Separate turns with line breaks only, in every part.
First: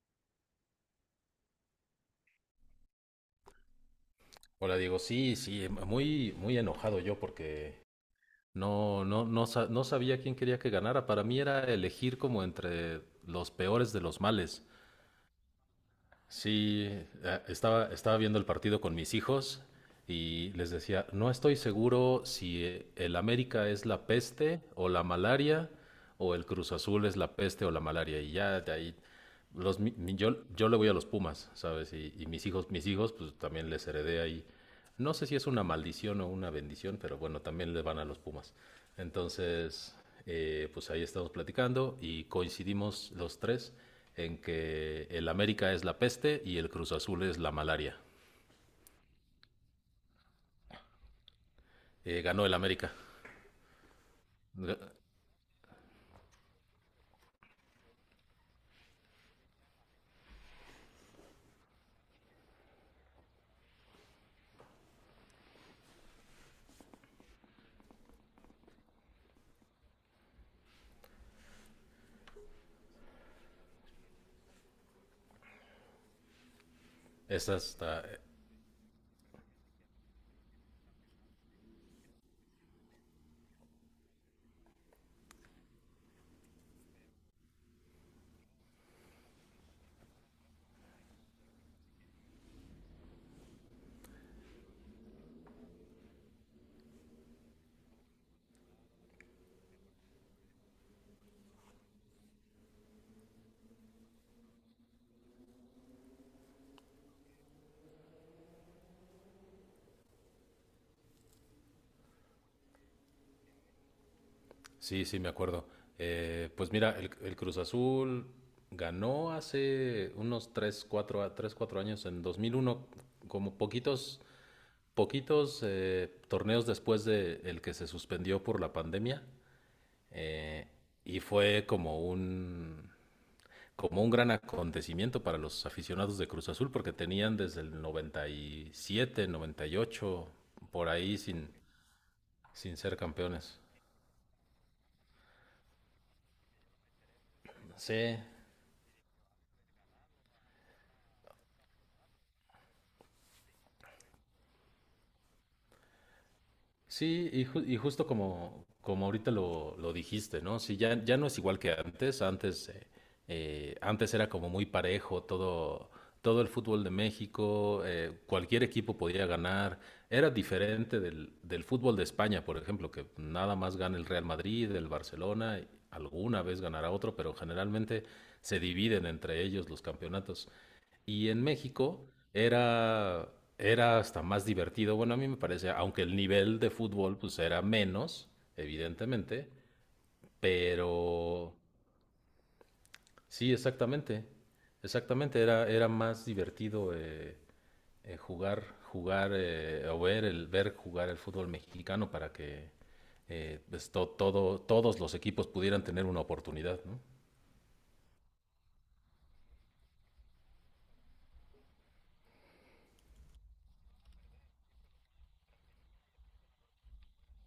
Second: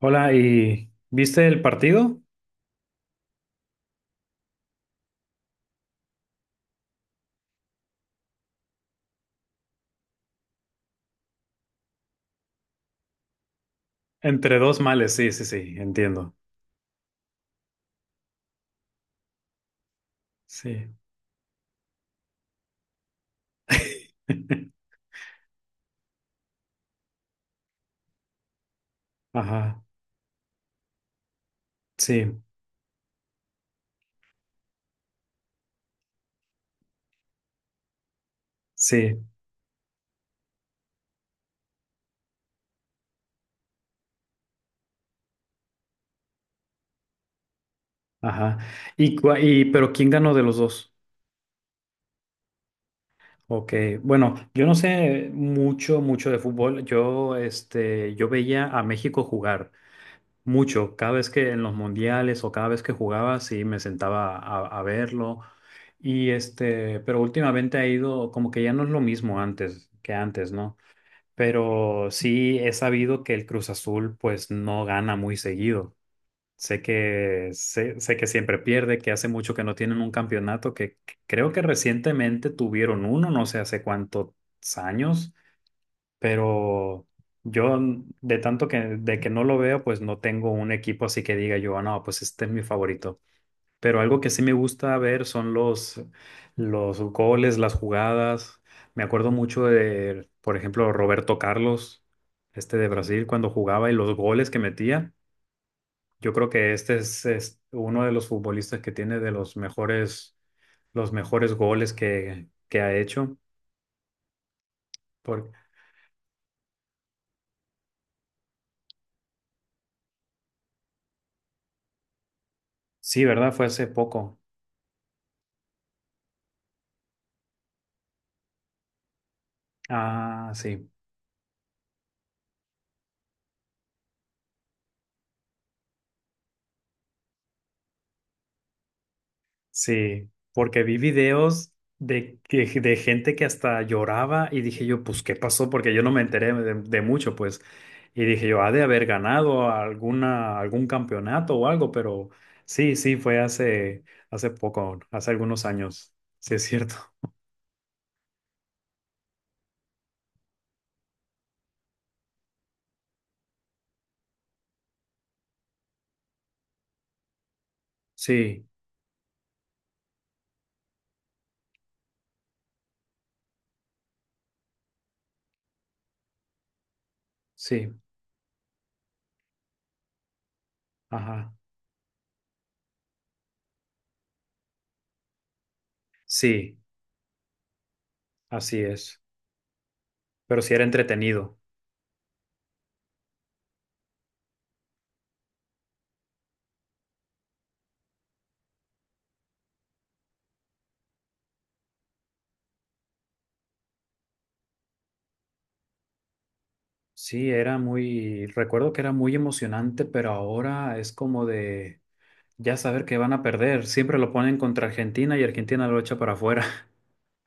Hola, ¿y viste el partido?
Hola, Diego. Sí, sí, muy, muy enojado yo porque no, no, no, no sabía quién quería que ganara. Para mí era elegir como entre los peores de los
Entre
males.
dos males, sí, sí, sí, entiendo.
Sí. Estaba viendo el partido con mis hijos y les
Sí.
decía, no estoy seguro si el América es la peste o la malaria o el Cruz Azul es la peste o la malaria. Y ya de ahí, los,
Ajá,
mi- mi- yo le voy a los Pumas, ¿sabes? Y
sí,
mis hijos, pues también les heredé ahí, no sé si es una maldición o una bendición, pero bueno, también le van a los Pumas.
sí,
Entonces, pues ahí estamos platicando y coincidimos los tres en que el América es la peste y el Cruz Azul es la malaria.
ajá. ¿Y pero quién ganó de los dos?
Ganó el América.
Ok, bueno, yo no sé mucho, mucho de fútbol. Yo veía a México jugar mucho. Cada vez que en los mundiales o cada vez que jugaba, sí, me sentaba a verlo. Y pero últimamente ha ido como que ya no es lo mismo antes que antes, ¿no? Pero sí he sabido que el Cruz Azul pues no gana muy seguido. Sé que,
Esa
sé,
está...
sé que siempre pierde, que hace mucho que no tienen un campeonato, que creo que recientemente tuvieron uno, no sé hace cuántos años, pero yo n- de tanto que, de que no lo veo, pues no tengo un equipo así que diga yo: "Ah, no, pues este es mi favorito". Pero algo que sí me gusta ver son los goles, las jugadas. Me acuerdo mucho de, por ejemplo, Roberto Carlos, este de Brasil, cuando jugaba y los goles que metía. Yo creo que este es uno de los futbolistas que tiene de los mejores goles que ha hecho.
Sí, sí, me
Por,
acuerdo. Pues mira, el Cruz Azul ganó hace unos 3, 4, 3, 4 años, en 2001,
sí, ¿verdad?
como
Fue hace
poquitos
poco.
poquitos eh, torneos después de el que se suspendió por la pandemia,
Ah,
eh,
sí.
y fue como un gran acontecimiento para los aficionados de Cruz Azul porque tenían desde el 97, 98
Sí, porque
por
vi
ahí sin
videos de, que-
sin
de
ser
gente que
campeones.
hasta lloraba y dije yo, pues, ¿qué pasó? Porque yo no me enteré de mucho, pues.
Sí,
Y dije yo, ha de haber ganado algún campeonato o algo, pero sí, sí, fue hace poco, hace algunos años. Sí, es cierto.
sí, y justo como ahorita lo dijiste, ¿no? Sí, ya, ya no es igual que antes. Antes era como muy parejo todo el fútbol de México. Cualquier
Sí,
equipo podía ganar. Era diferente del fútbol de España, por ejemplo, que nada más gana el Real Madrid, el Barcelona, y alguna vez ganará otro, pero
sí,
generalmente se dividen entre ellos los campeonatos. Y en
ajá.
México era, era hasta más divertido. Bueno, a mí me parece, aunque el nivel de
Sí,
fútbol pues era menos,
así es.
evidentemente,
Pero sí era
pero
entretenido.
sí, exactamente. Exactamente, era más divertido, jugar, o ver jugar el fútbol mexicano para que pues, todos los equipos pudieran tener una oportunidad, ¿no?
Sí, recuerdo que era muy emocionante, pero ahora es como de. Ya saber que van a perder, siempre lo ponen contra Argentina y Argentina lo echa para afuera.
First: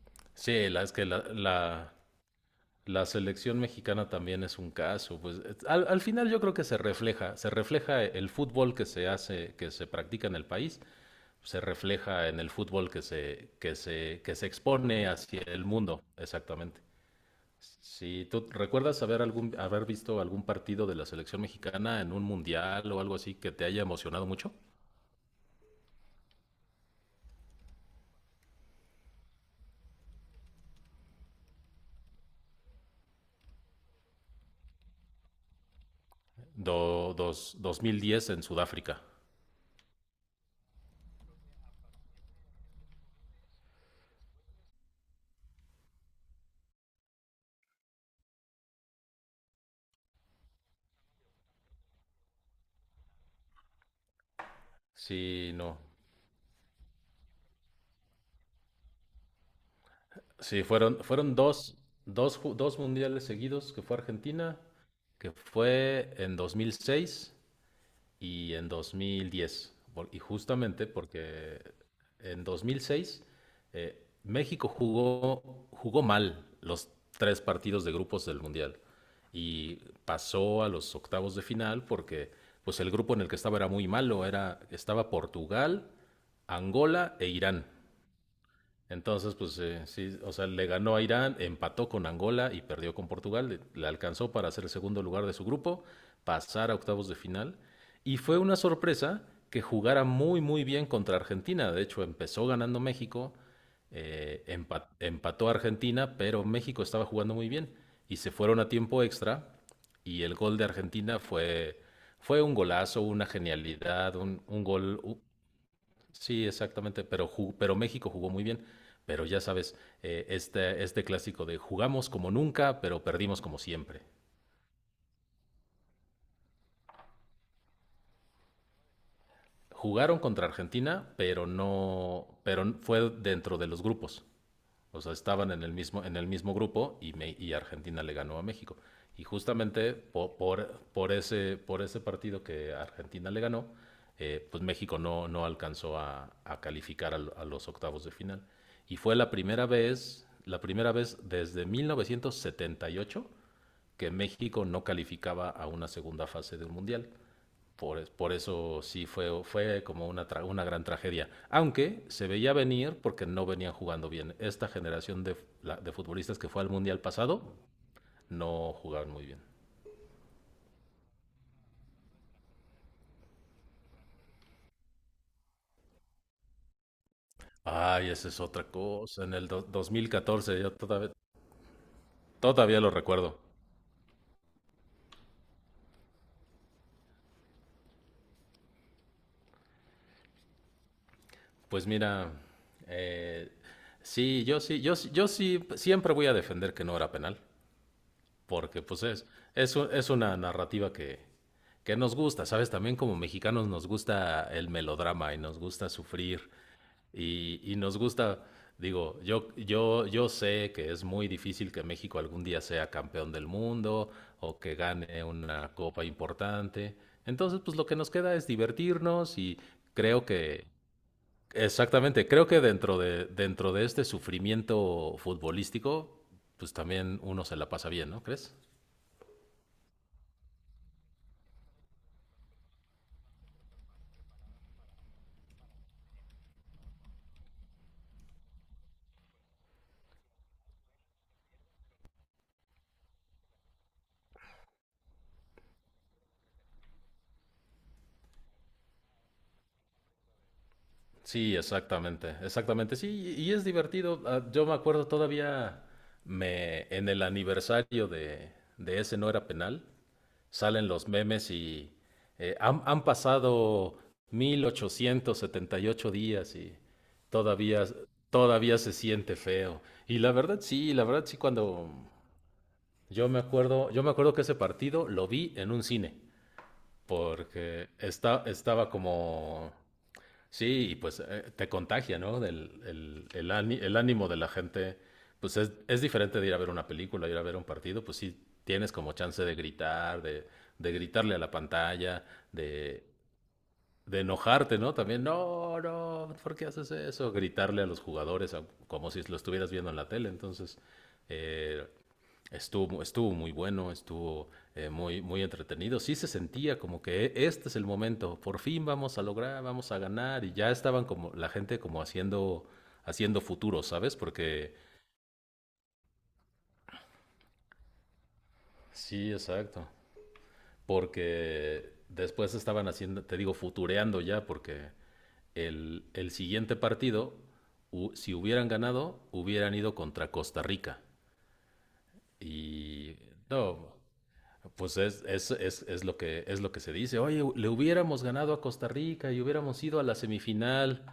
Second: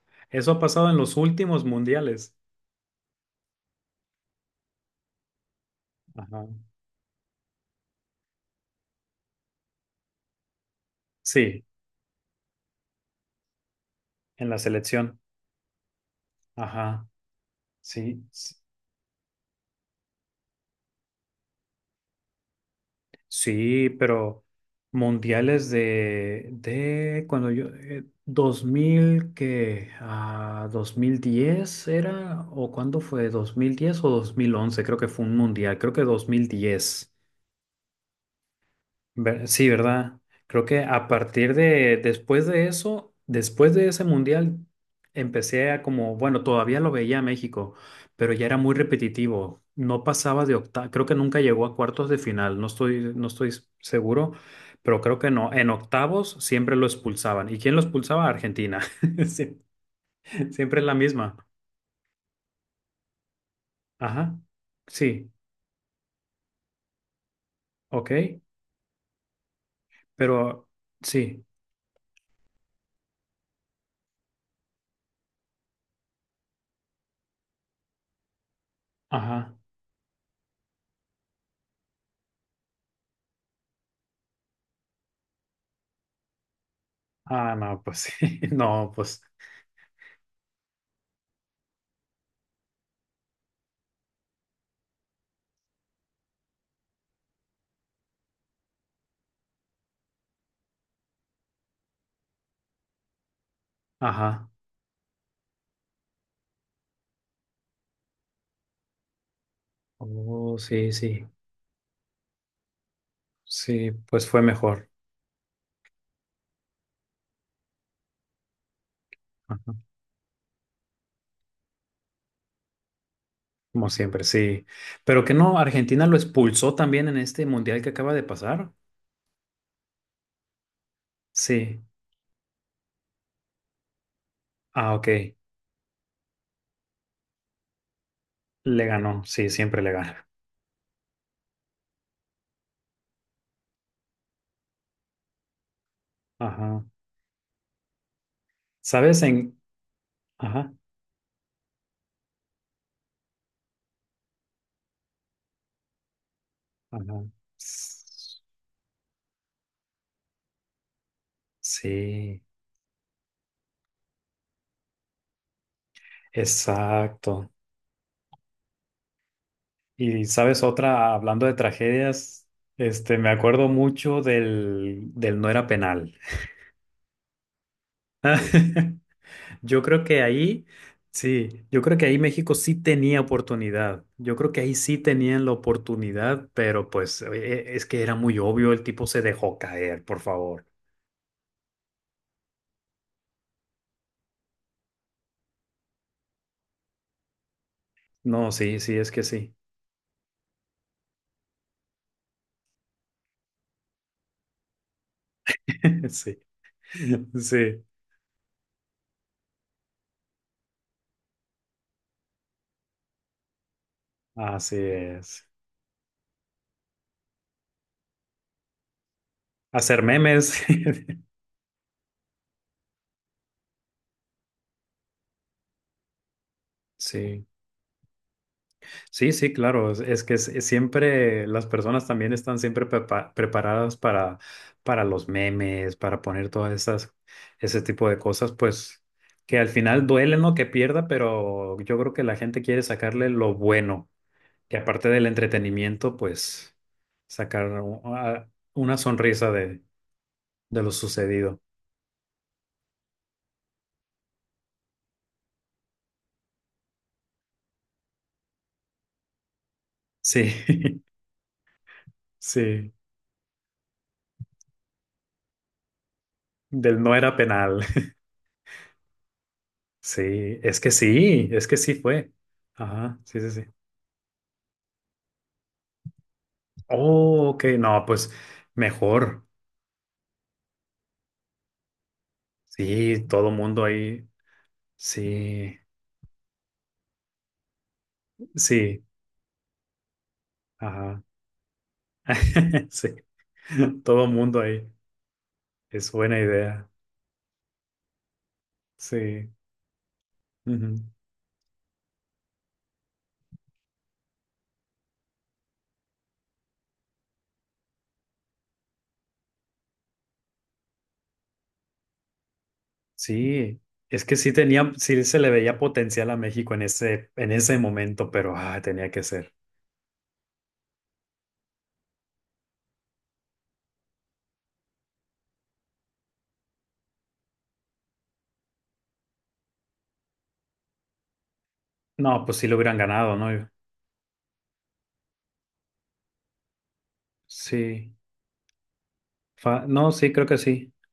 Eso ha
Sí, la,
pasado
es
en
que
los
la,
últimos
la-
mundiales.
La selección mexicana también es un caso, pues al final yo
Ajá.
creo que se refleja el fútbol que se hace, que se practica en el país, se
Sí,
refleja en el fútbol que se
en la
expone
selección.
hacia el mundo, exactamente.
Ajá. Sí,
Si tú
s-
recuerdas haber haber visto algún partido de la selección mexicana en un mundial o algo así que te haya
sí,
emocionado
pero
mucho.
mundiales de cuando yo, a 2010 era, o cuándo fue, 2010 o 2011 creo que fue un mundial, creo que 2010.
Dos mil diez en Sudáfrica.
Sí, ¿verdad? Creo que después de eso, después de ese mundial, bueno, todavía lo veía a México, pero ya era muy repetitivo. No pasaba de octavos, creo que nunca llegó a cuartos de final, no estoy seguro, pero creo que no.
Sí,
En
no.
octavos siempre lo expulsaban. ¿Y quién lo expulsaba? Argentina. Sie-
Sí,
Siempre es la
fueron
misma.
dos mundiales seguidos, que fue
Ajá.
Argentina, que
Sí,
fue en 2006
ok,
y en 2010. Y
pero
justamente
sí,
porque en 2006, México jugó mal los tres partidos de grupos del mundial
ajá.
y pasó a los octavos de final porque pues el grupo en el que estaba era muy malo, estaba Portugal, Angola e
Ah,
Irán.
no, pues sí, no, pues,
Entonces, pues sí, o sea, le ganó a Irán, empató con Angola y perdió con Portugal. Alcanzó para ser el segundo lugar de su grupo, pasar a octavos de final. Y fue una sorpresa que jugara muy, muy bien contra Argentina. De hecho, empezó ganando México,
ajá.
empató a Argentina, pero México estaba jugando muy bien. Y se fueron a tiempo extra. Y el gol
Oh,
de
sí,
Argentina
sí,
fue un golazo, una
sí,
genialidad,
pues fue mejor,
sí, exactamente, pero, pero México jugó muy bien. Pero ya
ajá,
sabes, este, este clásico de jugamos como nunca, pero perdimos como
como
siempre.
siempre, sí. Pero que no, Argentina lo expulsó también en este mundial que acaba de pasar.
Jugaron contra Argentina, pero
Sí,
no, pero fue dentro de los grupos.
ah,
O
ok,
sea, estaban en el mismo grupo y Argentina le ganó a México.
le ganó,
Y
sí, siempre le
justamente
gana.
por ese partido que Argentina le ganó, pues México no alcanzó a
Ajá,
calificar a los octavos de final. Y fue
¿sabes en?
la
Ajá,
primera vez desde 1978 que México no calificaba a una segunda fase del Mundial.
ajá.
Por
S-
eso sí fue como una gran tragedia. Aunque se
Sí,
veía venir porque no venían jugando bien. Esta generación de futbolistas que fue al Mundial pasado
exacto.
no jugaban muy bien.
Y sabes otra, hablando de tragedias, me acuerdo mucho del no era penal.
Ay, esa es otra cosa. En el
Yo
dos
creo
mil
que
catorce
ahí,
yo
sí, yo creo que ahí México sí
todavía lo
tenía
recuerdo.
oportunidad. Yo creo que ahí sí tenían la oportunidad, pero pues es que era muy obvio, el tipo se dejó caer, por favor.
Pues mira, eh, sí, yo sí siempre voy a defender que no era penal.
No, sí,
Porque
sí,
pues
es que sí.
es una narrativa que nos gusta, ¿sabes? También como mexicanos nos gusta el melodrama y nos gusta
Sí,
sufrir y
sí,
nos gusta, digo, yo sé que es muy difícil que México algún día sea campeón del mundo o que
así
gane
es.
una copa importante. Entonces, pues lo que nos queda es divertirnos y
Hacer
creo
memes.
que, exactamente, creo que dentro de este sufrimiento futbolístico, pues también uno
Sí.
se la pasa bien, ¿no crees?
Sí, sí, claro. Siempre las personas también están siempre preparadas para los memes, para poner todas ese tipo de cosas, pues que al final duele, ¿no? Que pierda, pero yo creo que la gente quiere sacarle lo bueno. Que aparte del entretenimiento, pues sacar una sonrisa de lo
Sí,
sucedido.
exactamente, exactamente. Sí, y es divertido. Ah, yo me acuerdo todavía, en el aniversario de ese no era penal,
Sí,
salen los memes y,
sí.
han pasado 1878 días y
Del no era
todavía,
penal.
todavía se siente feo. Y
Sí, es que
la verdad sí,
sí, es que
cuando
sí fue. Ajá, sí, sí, sí.
yo me acuerdo que ese partido lo vi en un cine,
Oh, ok,
porque
no, pues
estaba
mejor.
como... Sí, y pues te contagia, ¿no? Del,
Sí, todo
el, áni-
mundo
el
ahí.
ánimo de la gente, pues
Sí,
es diferente de ir a ver una película, ir a ver un partido, pues sí tienes
sí,
como chance de gritar, de
ajá.
gritarle a la pantalla, de,
Sí,
de
todo mundo
enojarte,
ahí.
¿no? También, no,
Es
no,
buena
¿por qué
idea.
haces eso? Gritarle a los jugadores, como si lo
Sí,
estuvieras viendo en la tele. Entonces,
ujú.
eh, estuvo muy bueno, estuvo muy, muy entretenido. Sí se sentía como que, Este es el momento, por fin vamos a lograr, vamos a ganar". Y ya estaban como la gente como haciendo
Sí,
futuro, ¿sabes?
es que sí
Porque
tenía, sí se le veía potencial a México en ese momento, pero tenía que
sí,
ser.
exacto. Porque después estaban haciendo, te digo, futureando ya, porque el siguiente partido, si hubieran ganado, hubieran ido contra Costa Rica.
No, pues sí lo hubieran
Y
ganado, ¿no?
no, pues es lo es lo que se dice. Oye, le
Sí,
hubiéramos ganado a Costa Rica y hubiéramos ido
No, sí, creo que sí.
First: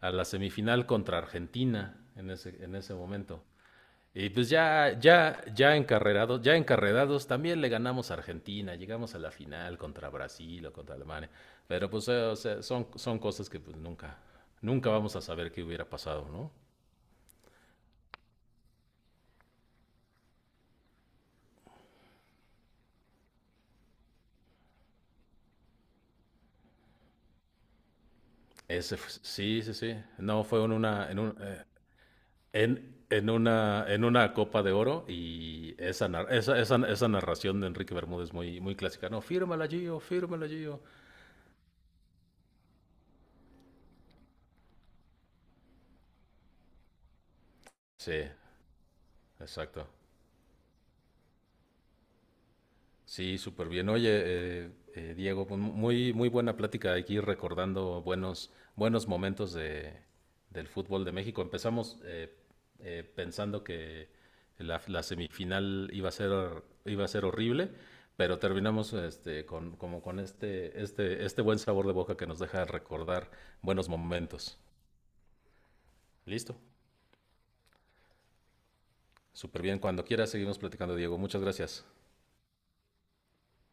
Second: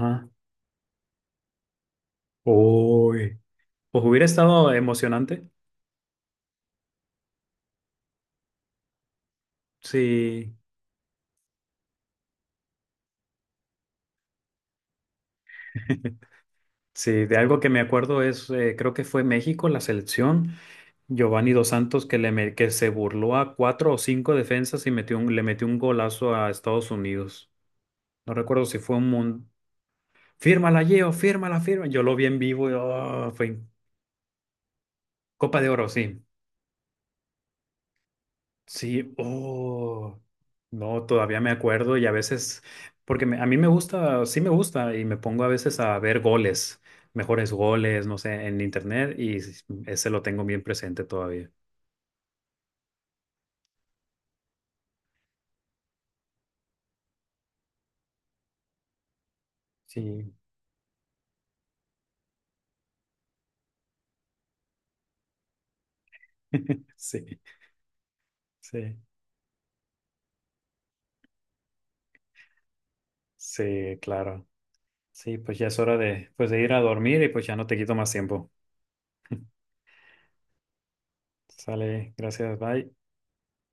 a la semifinal contra Argentina en ese
Uy,
momento.
pues hubiera
Y pues
estado
ya, ya,
emocionante.
ya encarrerados, también le ganamos a Argentina, llegamos a la final contra
Sí.
Brasil o contra Alemania. Pero pues o sea, son cosas que pues nunca vamos a saber qué hubiera pasado, ¿no?
Sí, de algo que me acuerdo creo que fue México, la selección, Giovanni Dos Santos que se burló a cuatro o cinco defensas y le metió un golazo a Estados Unidos. No recuerdo si fue un mundo.
Sí, sí, sí. No, fue en
Fírmala,
una,
Gio,
en un,
fírmala, firma. Yo lo vi en vivo y oh, fue
en una Copa de Oro.
Copa de
Y
Oro,
esa,
sí.
nar- esa, esa, esa narración de Enrique Bermúdez muy, muy clásica.
Sí,
No, fírmala, Gio,
oh.
fírmala, Gio.
No, todavía me acuerdo y a veces, porque a mí me gusta, sí me gusta y me pongo a veces a ver goles, mejores goles,
Sí,
no sé, en internet y
exacto.
ese lo tengo bien presente todavía.
Sí, súper bien. Oye, Diego, pues, muy, muy buena plática aquí recordando buenos, buenos momentos
Sí,
del fútbol de México. Empezamos pensando que la semifinal iba a ser
sí,
horrible, pero terminamos
sí,
como con este buen sabor de boca que nos deja recordar buenos
sí, claro.
momentos.
Sí, pues ya es hora de, pues
Listo.
de ir a dormir y pues ya no te quito más tiempo.
Súper bien. Cuando quieras seguimos platicando, Diego. Muchas gracias.
Sale, gracias, bye.